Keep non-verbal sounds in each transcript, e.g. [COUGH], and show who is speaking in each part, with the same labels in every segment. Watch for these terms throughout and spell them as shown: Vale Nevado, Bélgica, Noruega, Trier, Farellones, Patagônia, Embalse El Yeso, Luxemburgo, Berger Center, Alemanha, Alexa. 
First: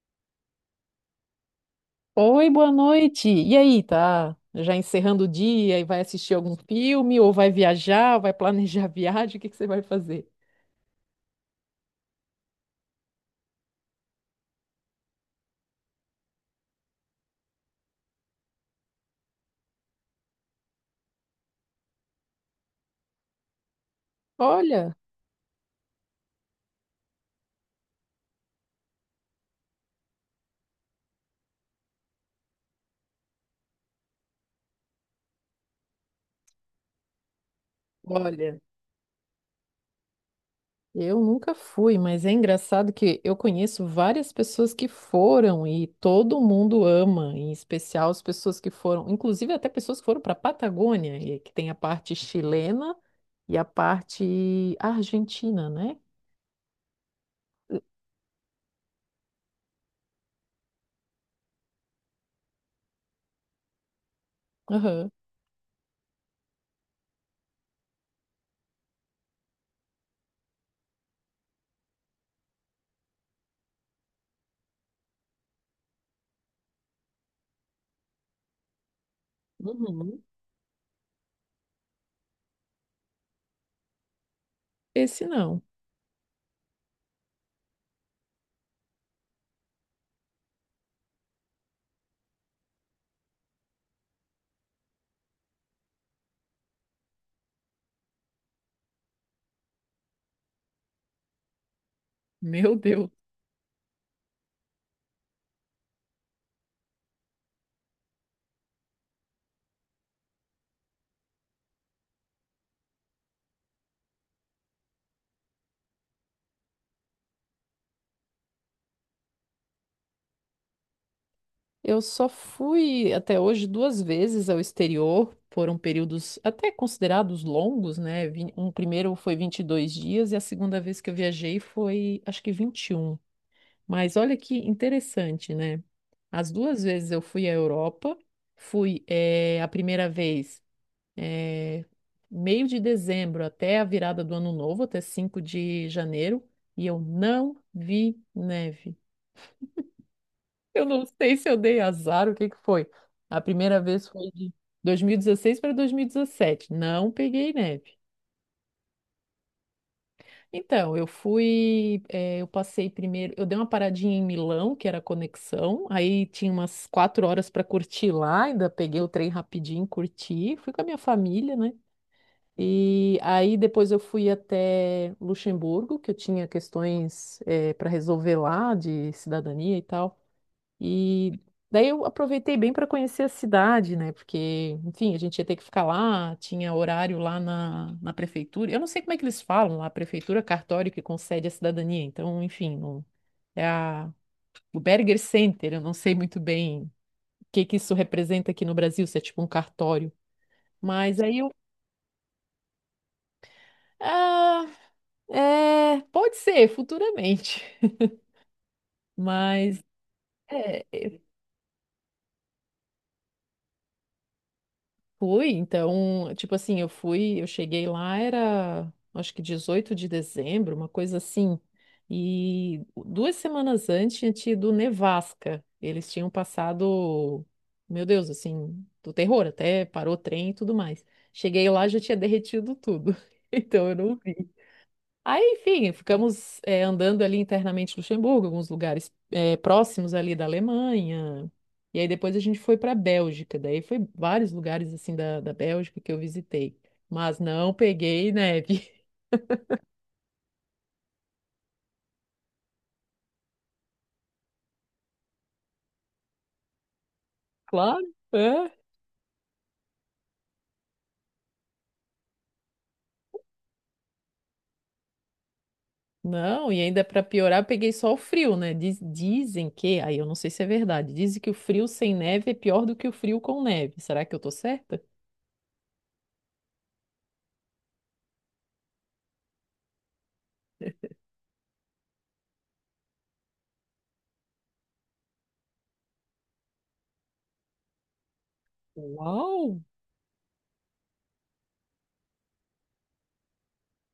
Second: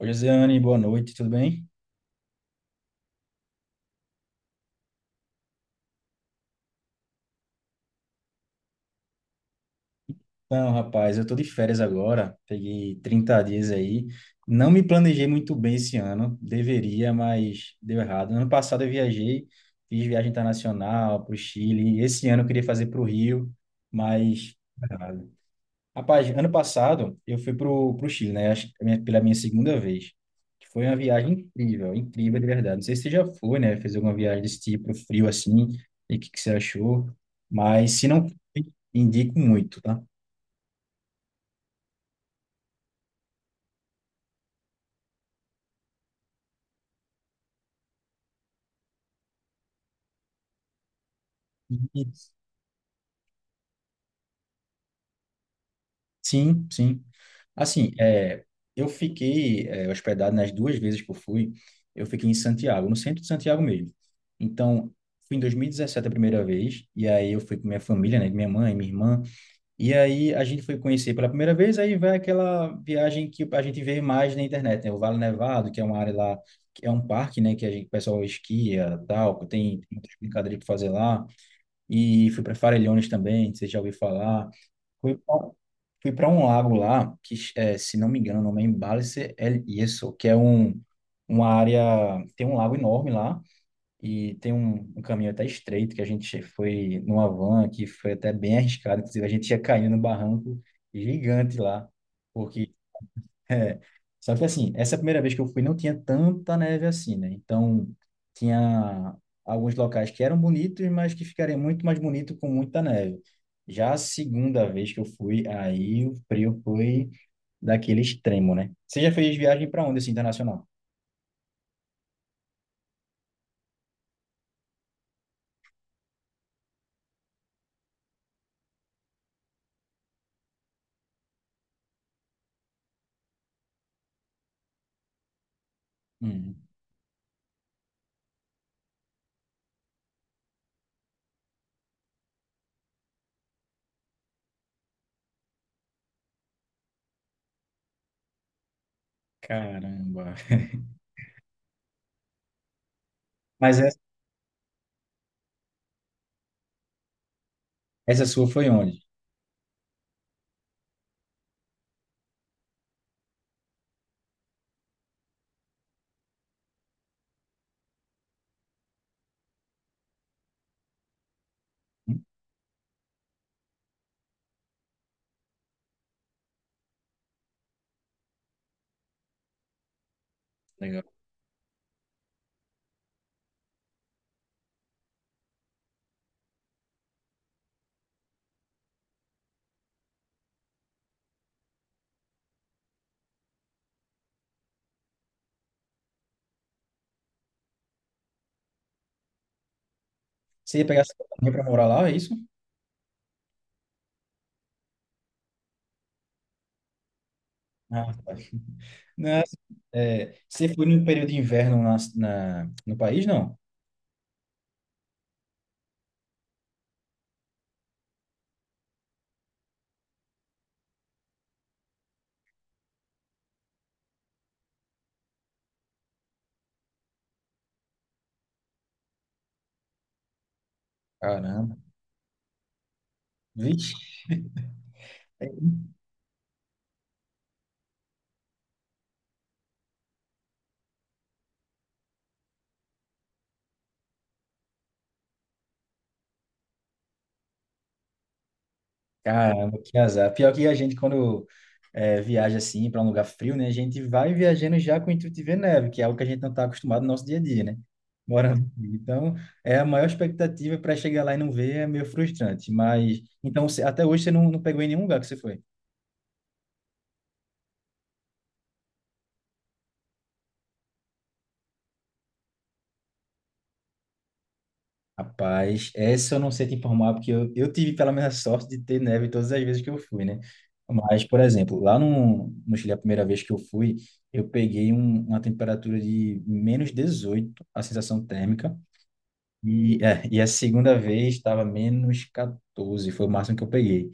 Speaker 1: Oi, Josiane, boa noite, tudo bem?
Speaker 2: Oi, boa noite. E aí, tá? Já encerrando o dia e vai assistir algum filme ou vai viajar, vai planejar [LAUGHS] a viagem, o que que você vai fazer?
Speaker 1: Então, rapaz, eu tô de férias agora, peguei 30 dias aí. Não me planejei muito bem esse ano, deveria, mas deu errado. Ano passado eu viajei, fiz viagem internacional para o Chile. Esse ano eu queria fazer para o Rio, mas deu
Speaker 2: Olha,
Speaker 1: errado. Rapaz, ano passado eu fui pro Chile, né? Acho que é pela minha segunda vez. Que Foi uma viagem incrível, incrível de verdade. Não sei se você já foi, né? Fez alguma viagem desse tipo, frio assim, e o que, que você achou. Mas se não,
Speaker 2: olha,
Speaker 1: indico muito, tá?
Speaker 2: eu nunca fui, mas é engraçado que eu conheço várias pessoas que foram e todo mundo ama, em especial as pessoas que foram, inclusive até pessoas que foram para a Patagônia, e que tem a parte
Speaker 1: E-
Speaker 2: chilena e a parte argentina, né?
Speaker 1: Sim, sim. Assim, eu fiquei hospedado nas duas vezes que eu fui, eu fiquei em Santiago, no centro de Santiago mesmo. Então,
Speaker 2: Aham.
Speaker 1: fui em 2017 a primeira vez, e aí eu fui com minha família, né? Minha mãe, minha irmã. E aí a gente foi conhecer pela primeira vez, aí vai aquela viagem que a gente vê mais na internet, né? O Vale Nevado, que é uma área lá, que é um parque, né? Que a gente, o pessoal esquia, tal, que tem muitas
Speaker 2: Uhum.
Speaker 1: brincadeiras para fazer lá. E fui para Farellones também, você já ouviu falar. Fui
Speaker 2: Esse
Speaker 1: pra-
Speaker 2: não.
Speaker 1: fui para um lago lá, que é, se não me engano, o nome é Embalse El Yeso, uma área, tem um lago enorme lá, e tem um caminho até estreito que a gente foi numa van que foi até bem arriscado. Inclusive, a gente ia caindo num barranco gigante lá. Porque,
Speaker 2: Meu Deus.
Speaker 1: [LAUGHS] é, só que assim, essa primeira vez que eu fui não tinha tanta neve assim, né? Então, tinha alguns locais que eram bonitos, mas que ficariam muito mais bonito com muita neve. Já a segunda vez que eu fui, aí o frio foi daquele extremo, né? Você já fez viagem para onde, assim, internacional?
Speaker 2: Eu só fui até hoje duas vezes ao exterior, foram períodos até considerados longos, né? Um primeiro foi 22 dias e a segunda vez que eu viajei foi, acho que 21. Mas olha que interessante, né? As
Speaker 1: Hum,
Speaker 2: duas vezes eu fui à Europa, fui a primeira vez eh, meio de dezembro até a virada do ano novo, até 5 de janeiro, e eu não vi neve.
Speaker 1: caramba.
Speaker 2: Eu não sei se eu dei azar, o que que foi? A
Speaker 1: Mas
Speaker 2: primeira
Speaker 1: essa,
Speaker 2: vez foi de 2016 para 2017. Não peguei neve.
Speaker 1: essa sua foi onde?
Speaker 2: Então, eu fui, eu passei primeiro, eu dei uma paradinha em Milão, que era a conexão, aí tinha umas quatro horas para curtir lá, ainda peguei o trem rapidinho, curti, fui com a minha família, né? E aí depois eu fui até Luxemburgo, que eu tinha questões, para resolver lá de cidadania e tal.
Speaker 1: Legal.
Speaker 2: E daí eu aproveitei bem para conhecer a cidade, né? Porque, enfim, a gente ia ter que ficar lá, tinha horário lá na prefeitura. Eu não sei como é que eles falam lá, prefeitura, cartório que concede a cidadania. Então, enfim, é o Berger Center, eu não sei muito bem o que que isso representa aqui no Brasil, se é tipo um cartório.
Speaker 1: Você ia pegar essa
Speaker 2: Mas aí eu.
Speaker 1: companhia para morar lá, é isso?
Speaker 2: Ah, é, pode ser, futuramente.
Speaker 1: Ah, tá.
Speaker 2: [LAUGHS]
Speaker 1: Não,
Speaker 2: Mas.
Speaker 1: você foi
Speaker 2: É,
Speaker 1: num período de inverno no país, não?
Speaker 2: fui, então, tipo assim, eu fui, eu cheguei lá, era acho que 18 de dezembro, uma coisa assim. E duas semanas antes tinha tido nevasca. Eles tinham passado, meu Deus, assim, do terror, até parou o trem e tudo mais. Cheguei
Speaker 1: Caramba.
Speaker 2: lá, já tinha derretido tudo. [LAUGHS] Então
Speaker 1: Vixe.
Speaker 2: eu não vi. Aí, enfim, ficamos andando ali internamente em Luxemburgo, alguns lugares próximos ali da Alemanha. E aí depois a gente foi para a Bélgica. Daí foi vários lugares assim da Bélgica que eu visitei. Mas não peguei neve. [LAUGHS]
Speaker 1: Caramba, que azar. Pior que a gente, quando viaja assim para um lugar frio, né? A gente vai viajando já com o intuito de ver neve, que é algo que a gente não está acostumado no nosso dia a dia, né?
Speaker 2: Claro.
Speaker 1: Morando
Speaker 2: É.
Speaker 1: aqui. Então, é a maior expectativa para chegar lá e não ver é meio frustrante. Mas, então, até hoje você não pegou em nenhum lugar que você foi?
Speaker 2: Não, e ainda para piorar, eu peguei só o frio, né? Dizem que, aí eu não sei se é verdade, dizem que o frio sem neve é pior do que o frio com neve. Será que eu tô certa?
Speaker 1: Rapaz, essa eu não sei te informar, porque eu tive pela minha sorte de ter neve todas as vezes que eu fui, né? Mas, por exemplo, lá no Chile, a primeira vez que eu fui, eu peguei uma temperatura de -18 a sensação térmica,
Speaker 2: Uau!
Speaker 1: e a segunda vez estava menos 14, foi o máximo que eu peguei.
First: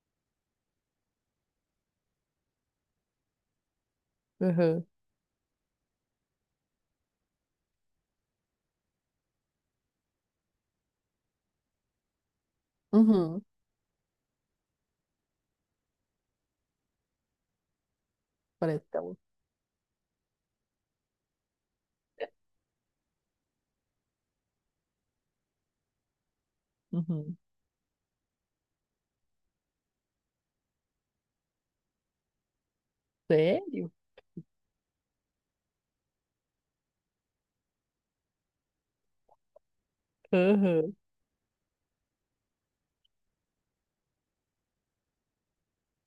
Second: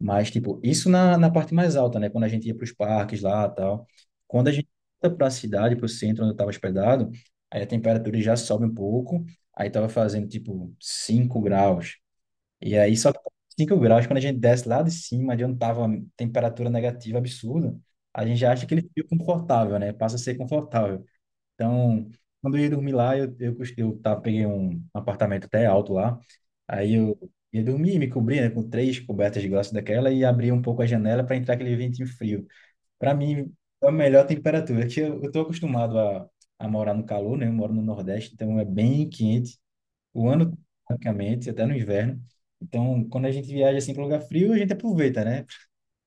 Speaker 1: Mas, tipo, isso na parte mais alta, né? Quando a gente ia para os parques lá tal. Quando a gente
Speaker 2: Uhum.
Speaker 1: volta para a cidade, para o centro onde eu estava hospedado, aí a temperatura já sobe um pouco. Aí estava fazendo, tipo, 5 graus. E aí só
Speaker 2: Uhum.
Speaker 1: 5 graus, quando a gente desce lá de cima, de onde estava temperatura negativa absurda, a gente já acha que ele
Speaker 2: Parece.
Speaker 1: fica
Speaker 2: Então,
Speaker 1: confortável, né? Passa a ser confortável. Então, quando eu ia dormir lá, eu peguei um apartamento até alto lá. Aí eu
Speaker 2: Uhum.
Speaker 1: ia dormir, me cobria, né, com três cobertas de glaço daquela e abria um pouco a janela para entrar aquele ventinho frio. Para mim, é a
Speaker 2: Sério?
Speaker 1: melhor temperatura, que eu tô acostumado a morar no calor, né? Eu moro no Nordeste, então é bem quente o ano,
Speaker 2: Aham.
Speaker 1: praticamente, até no inverno. Então, quando a gente viaja assim para lugar frio, a gente aproveita, né?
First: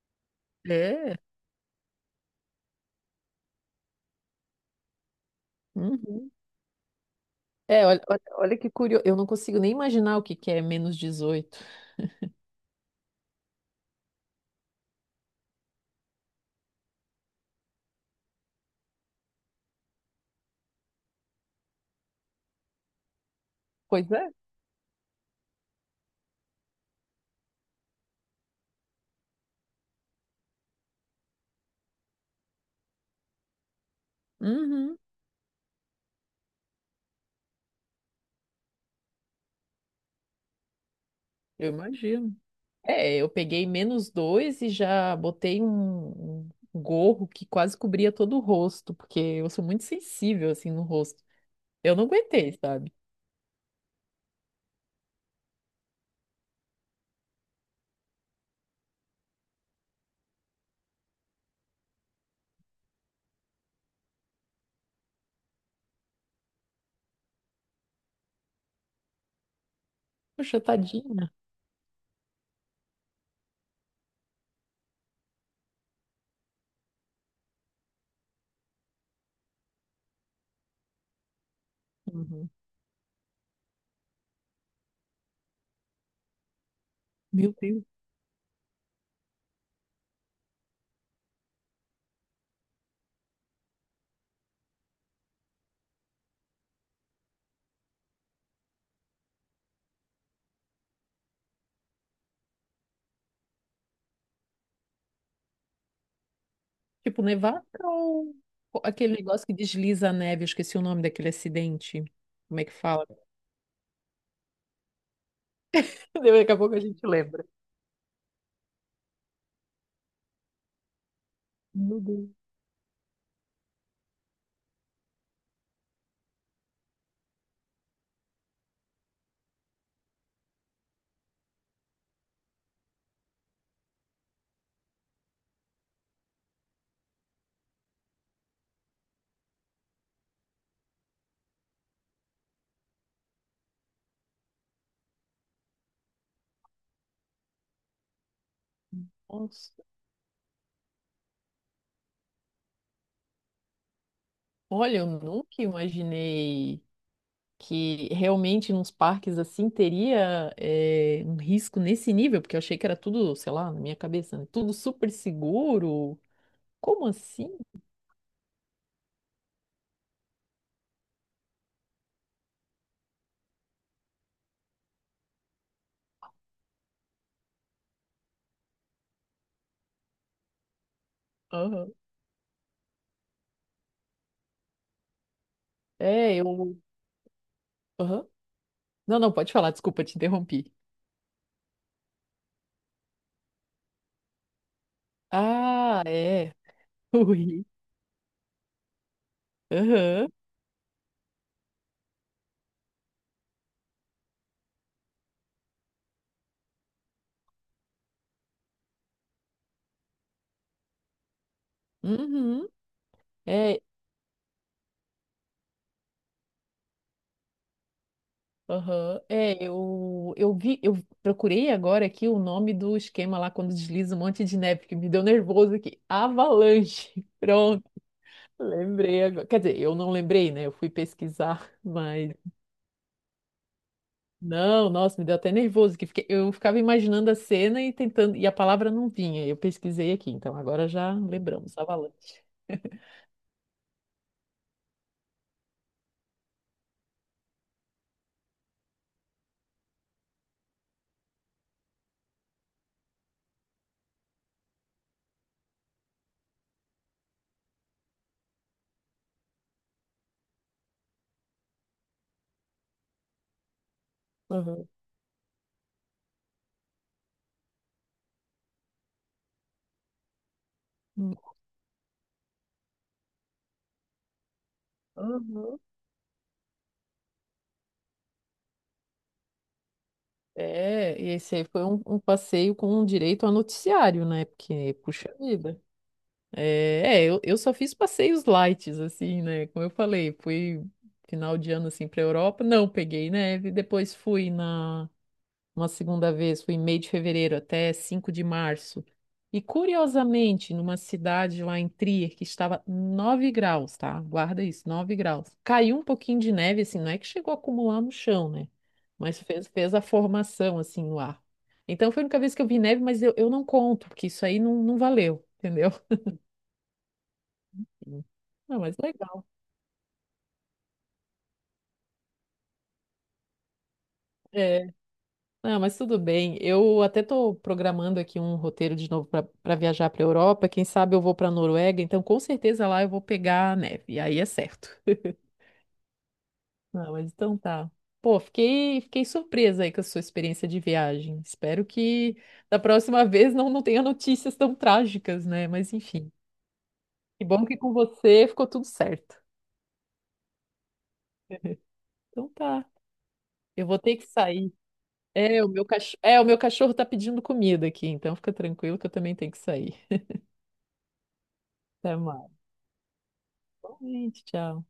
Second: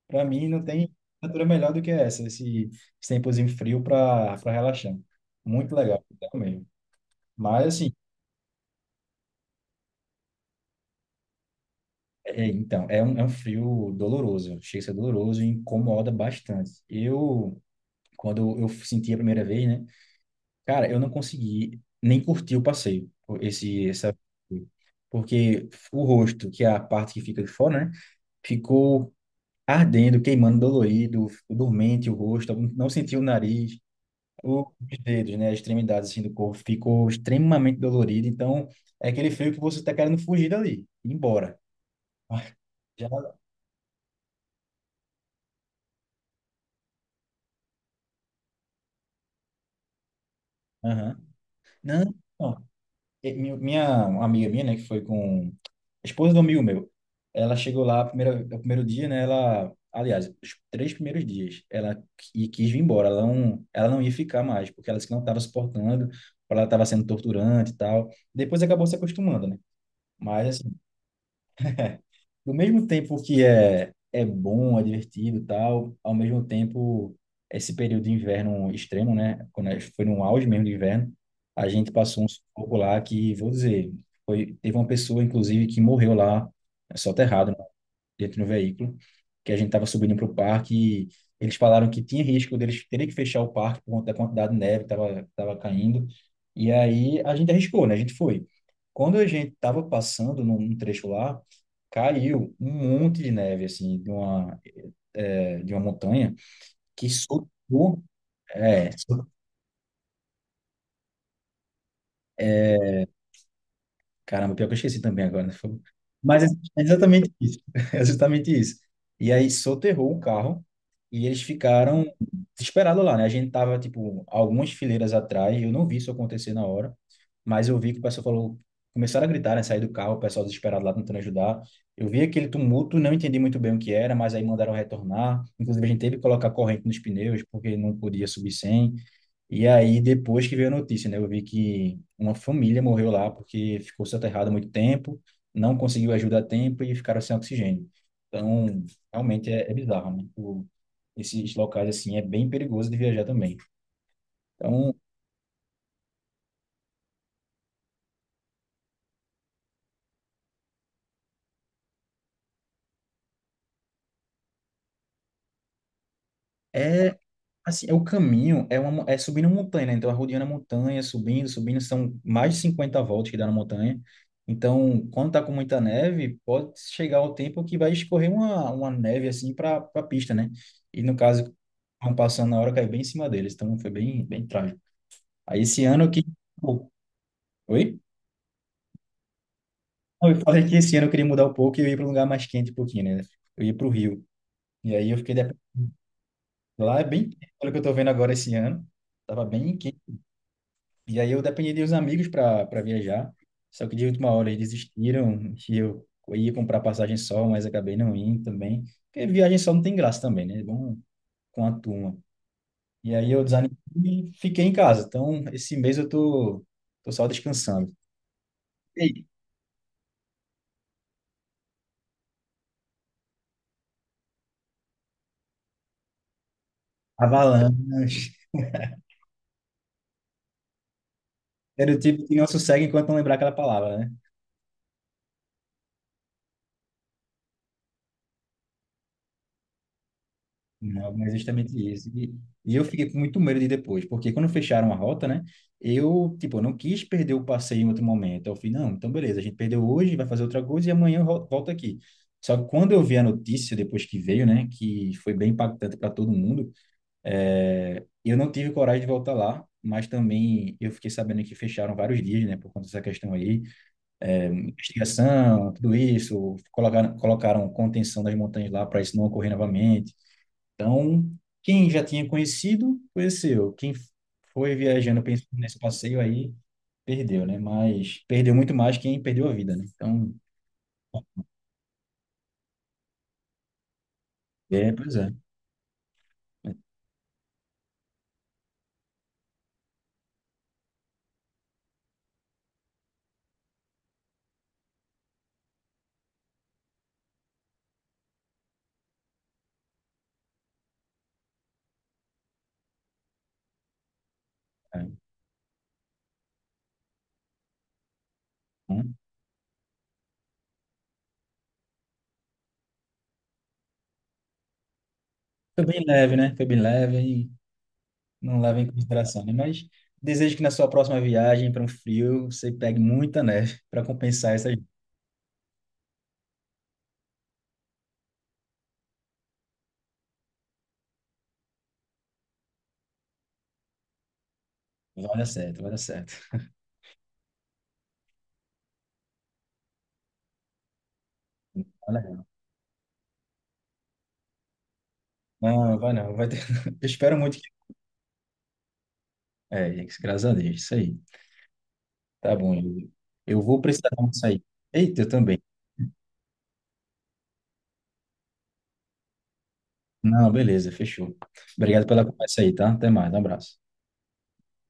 Speaker 1: Para mim, não tem
Speaker 2: É.
Speaker 1: temperatura melhor do que esse tempozinho frio para relaxar. Muito legal, legal
Speaker 2: Uhum.
Speaker 1: mesmo. Mas,
Speaker 2: É,
Speaker 1: assim,
Speaker 2: olha que curioso. Eu não consigo nem imaginar o que que é -18.
Speaker 1: então, é um frio doloroso, chega a ser doloroso e incomoda bastante. Eu, quando eu senti a primeira vez, né, cara, eu não consegui nem curtir o passeio, esse,
Speaker 2: Pois
Speaker 1: essa,
Speaker 2: é.
Speaker 1: porque o rosto, que é a parte que fica de fora, né, ficou ardendo, queimando, dolorido, dormente o rosto, não senti o nariz.
Speaker 2: Uhum.
Speaker 1: Os dedos, né, as extremidades assim, do corpo ficou extremamente dolorido, então é aquele frio que você está querendo fugir dali, ir embora.
Speaker 2: Eu imagino.
Speaker 1: [LAUGHS]
Speaker 2: É, eu
Speaker 1: Já,
Speaker 2: peguei -2 e já botei um, um gorro que quase cobria todo o rosto, porque eu sou muito sensível assim no
Speaker 1: aham.
Speaker 2: rosto. Eu não
Speaker 1: Não,
Speaker 2: aguentei,
Speaker 1: não.
Speaker 2: sabe?
Speaker 1: E Minha uma amiga minha, né, que foi com a esposa do amigo meu, ela chegou lá o primeiro dia, né, ela, aliás, os três primeiros dias, ela quis vir embora, ela não ia ficar mais, porque ela disse que não estava suportando, ela estava sendo torturante e tal. Depois acabou se acostumando, né?
Speaker 2: Poxa,
Speaker 1: Mas
Speaker 2: tadinha.
Speaker 1: do mesmo tempo que é bom, é divertido e tal, ao mesmo tempo, esse período de inverno extremo, né? Quando a gente foi no auge mesmo do inverno, a gente passou um
Speaker 2: Uhum.
Speaker 1: sufoco lá que, vou dizer, teve uma pessoa, inclusive, que morreu lá,
Speaker 2: Meu
Speaker 1: soterrado
Speaker 2: Deus.
Speaker 1: dentro do veículo, que a gente estava subindo para o parque e eles falaram que tinha risco deles terem que fechar o parque por conta da quantidade de neve que estava tava caindo. E aí a gente arriscou, né? A gente foi. Quando a gente estava passando num trecho lá, caiu um monte de neve, assim, de uma montanha que
Speaker 2: Tipo, nevasca
Speaker 1: soltou,
Speaker 2: ou
Speaker 1: é,
Speaker 2: aquele negócio que desliza a neve? Eu esqueci o nome daquele acidente. Como é que fala?
Speaker 1: caramba, pior que eu esqueci também agora. Né?
Speaker 2: [LAUGHS]
Speaker 1: Mas é
Speaker 2: Daqui a pouco a
Speaker 1: é
Speaker 2: gente
Speaker 1: exatamente
Speaker 2: lembra.
Speaker 1: isso. [LAUGHS] É exatamente isso. E aí soterrou o carro e eles
Speaker 2: Meu
Speaker 1: ficaram
Speaker 2: Deus.
Speaker 1: desesperados lá, né? A gente tava, tipo, algumas fileiras atrás, eu não vi isso acontecer na hora, mas eu vi que o pessoal falou, começaram a gritar, né? Sair do carro, o pessoal desesperado lá tentando ajudar. Eu vi aquele tumulto, não entendi muito bem o que era, mas aí mandaram retornar. Inclusive, a gente teve que colocar corrente nos pneus, porque não podia subir sem. E aí, depois que veio a notícia, né? Eu vi que uma família morreu lá porque ficou soterrada há muito tempo, não conseguiu ajuda a tempo e ficaram sem oxigênio. Então, realmente é
Speaker 2: Nossa.
Speaker 1: bizarro, né? Esses locais, assim, é bem perigoso de viajar também. Então,
Speaker 2: Olha, eu nunca imaginei que realmente nos parques assim teria um risco nesse nível, porque eu achei que era tudo, sei lá, na minha cabeça, né? Tudo super seguro. Como
Speaker 1: é,
Speaker 2: assim?
Speaker 1: assim, é o caminho é subindo uma montanha, né? Então, arrodeando a montanha, subindo, subindo, são mais de 50 voltas que dá na montanha. Então, quando tá com muita neve, pode chegar o tempo que vai escorrer uma neve, assim, para a pista, né? E, no caso,
Speaker 2: Aham.
Speaker 1: vão passando na hora, caiu bem em cima deles. Então, foi bem, bem trágico. Aí, esse ano que.
Speaker 2: É, eu.
Speaker 1: Pô, oi?
Speaker 2: Aham. Não, não, pode falar, desculpa, te
Speaker 1: Não, eu falei
Speaker 2: interrompi.
Speaker 1: que esse ano eu queria mudar um pouco e eu ia para um lugar mais quente um pouquinho, né? Eu ia para o Rio. E aí, eu fiquei.
Speaker 2: Ah, é.
Speaker 1: Lá é
Speaker 2: [LAUGHS]
Speaker 1: bem quente.
Speaker 2: Ui.
Speaker 1: Pelo que eu tô vendo agora esse ano, tava bem quente.
Speaker 2: Aham.
Speaker 1: E aí eu dependi de uns amigos para viajar, só que de última hora eles desistiram, e eu ia comprar passagem só, mas acabei não indo também, porque viagem só não tem graça também, né? É bom com a turma.
Speaker 2: Uhum.
Speaker 1: E aí eu desanimei
Speaker 2: É,
Speaker 1: e fiquei em casa. Então, esse mês eu tô só descansando.
Speaker 2: Aham.
Speaker 1: Ei,
Speaker 2: É, eu vi, eu procurei agora aqui o nome do esquema lá quando desliza um monte de neve, que me deu nervoso aqui. Avalanche. [LAUGHS] Pronto,
Speaker 1: avalanche.
Speaker 2: lembrei agora. Quer dizer, eu não lembrei, né? Eu fui pesquisar, [LAUGHS]
Speaker 1: Era o tipo
Speaker 2: mas
Speaker 1: que não sossega enquanto não lembrar aquela palavra, né?
Speaker 2: não, nossa, me deu até nervoso que eu ficava imaginando a cena e tentando, e a palavra não vinha. Eu pesquisei aqui, então agora
Speaker 1: Não,
Speaker 2: já
Speaker 1: mas é justamente
Speaker 2: lembramos,
Speaker 1: isso. E,
Speaker 2: avalanche.
Speaker 1: e eu fiquei com muito medo de ir depois, porque quando fecharam a rota, né? Eu, tipo, não quis perder o passeio em outro momento. Eu falei, não, então beleza, a gente perdeu hoje, vai fazer outra coisa e amanhã eu volto aqui. Só que quando eu vi a notícia, depois que veio, né, que foi bem impactante para todo mundo, eu não tive coragem de voltar lá, mas também eu fiquei sabendo que fecharam vários dias, né, por conta dessa questão aí.
Speaker 2: Aham.
Speaker 1: Investigação, tudo isso, colocaram contenção das montanhas lá para isso não ocorrer novamente. Então, quem já tinha conhecido, conheceu. Quem foi viajando pensando
Speaker 2: Uhum.
Speaker 1: nesse passeio aí, perdeu, né? Mas perdeu muito mais quem perdeu a vida, né? Então,
Speaker 2: É, e esse aí foi um passeio com direito a noticiário, né?
Speaker 1: é,
Speaker 2: Porque,
Speaker 1: pois é.
Speaker 2: puxa vida.
Speaker 1: É,
Speaker 2: É, é, eu só fiz passeios light, assim, né? Como eu falei, fui final de ano, assim, pra Europa. Não peguei neve. Depois fui na uma segunda vez, fui em meio de fevereiro até 5 de março. E curiosamente, numa cidade lá em Trier, que estava 9 graus, tá? Guarda isso, nove
Speaker 1: é.
Speaker 2: graus. Caiu um pouquinho de neve, assim, não é que chegou a acumular no chão, né?
Speaker 1: Hum.
Speaker 2: Mas fez, fez a formação, assim, no ar. Então foi a única vez que eu vi neve, mas eu não conto, porque isso aí não, não valeu,
Speaker 1: Foi
Speaker 2: entendeu?
Speaker 1: bem leve, né? Foi bem leve e
Speaker 2: Sim.
Speaker 1: não
Speaker 2: Ah,
Speaker 1: leva em
Speaker 2: mas
Speaker 1: consideração,
Speaker 2: legal.
Speaker 1: né? Mas desejo que na sua próxima viagem para um frio, você pegue muita neve para compensar essas.
Speaker 2: É. Ah, mas tudo bem. Eu até estou programando aqui um roteiro de novo para viajar para a Europa. Quem sabe eu vou para a Noruega, então com certeza lá eu vou pegar a neve. E aí é certo. [LAUGHS]
Speaker 1: Vai dar certo, vai dar certo.
Speaker 2: Ah, mas então tá. Pô, fiquei surpresa aí com a sua experiência de viagem. Espero
Speaker 1: Vai dar
Speaker 2: que
Speaker 1: certo.
Speaker 2: da próxima [LAUGHS] vez não, não tenha notícias tão trágicas, né? Mas
Speaker 1: Não, vai
Speaker 2: enfim.
Speaker 1: não. Vai ter. [LAUGHS] Eu espero
Speaker 2: Que
Speaker 1: muito
Speaker 2: bom
Speaker 1: que.
Speaker 2: que com você ficou tudo certo.
Speaker 1: É, graças a Deus, isso aí.
Speaker 2: Então
Speaker 1: Tá bom,
Speaker 2: tá.
Speaker 1: eu vou
Speaker 2: Eu vou
Speaker 1: precisar
Speaker 2: ter que
Speaker 1: muito sair.
Speaker 2: sair.
Speaker 1: Eita, eu também.
Speaker 2: É, o meu cachorro, é, o meu cachorro tá pedindo comida aqui, então fica tranquilo que eu também tenho que sair.
Speaker 1: Não, beleza, fechou. Obrigado
Speaker 2: Até
Speaker 1: pela
Speaker 2: mais.
Speaker 1: conversa aí, tá? Até mais, um abraço.
Speaker 2: Boa noite, tchau.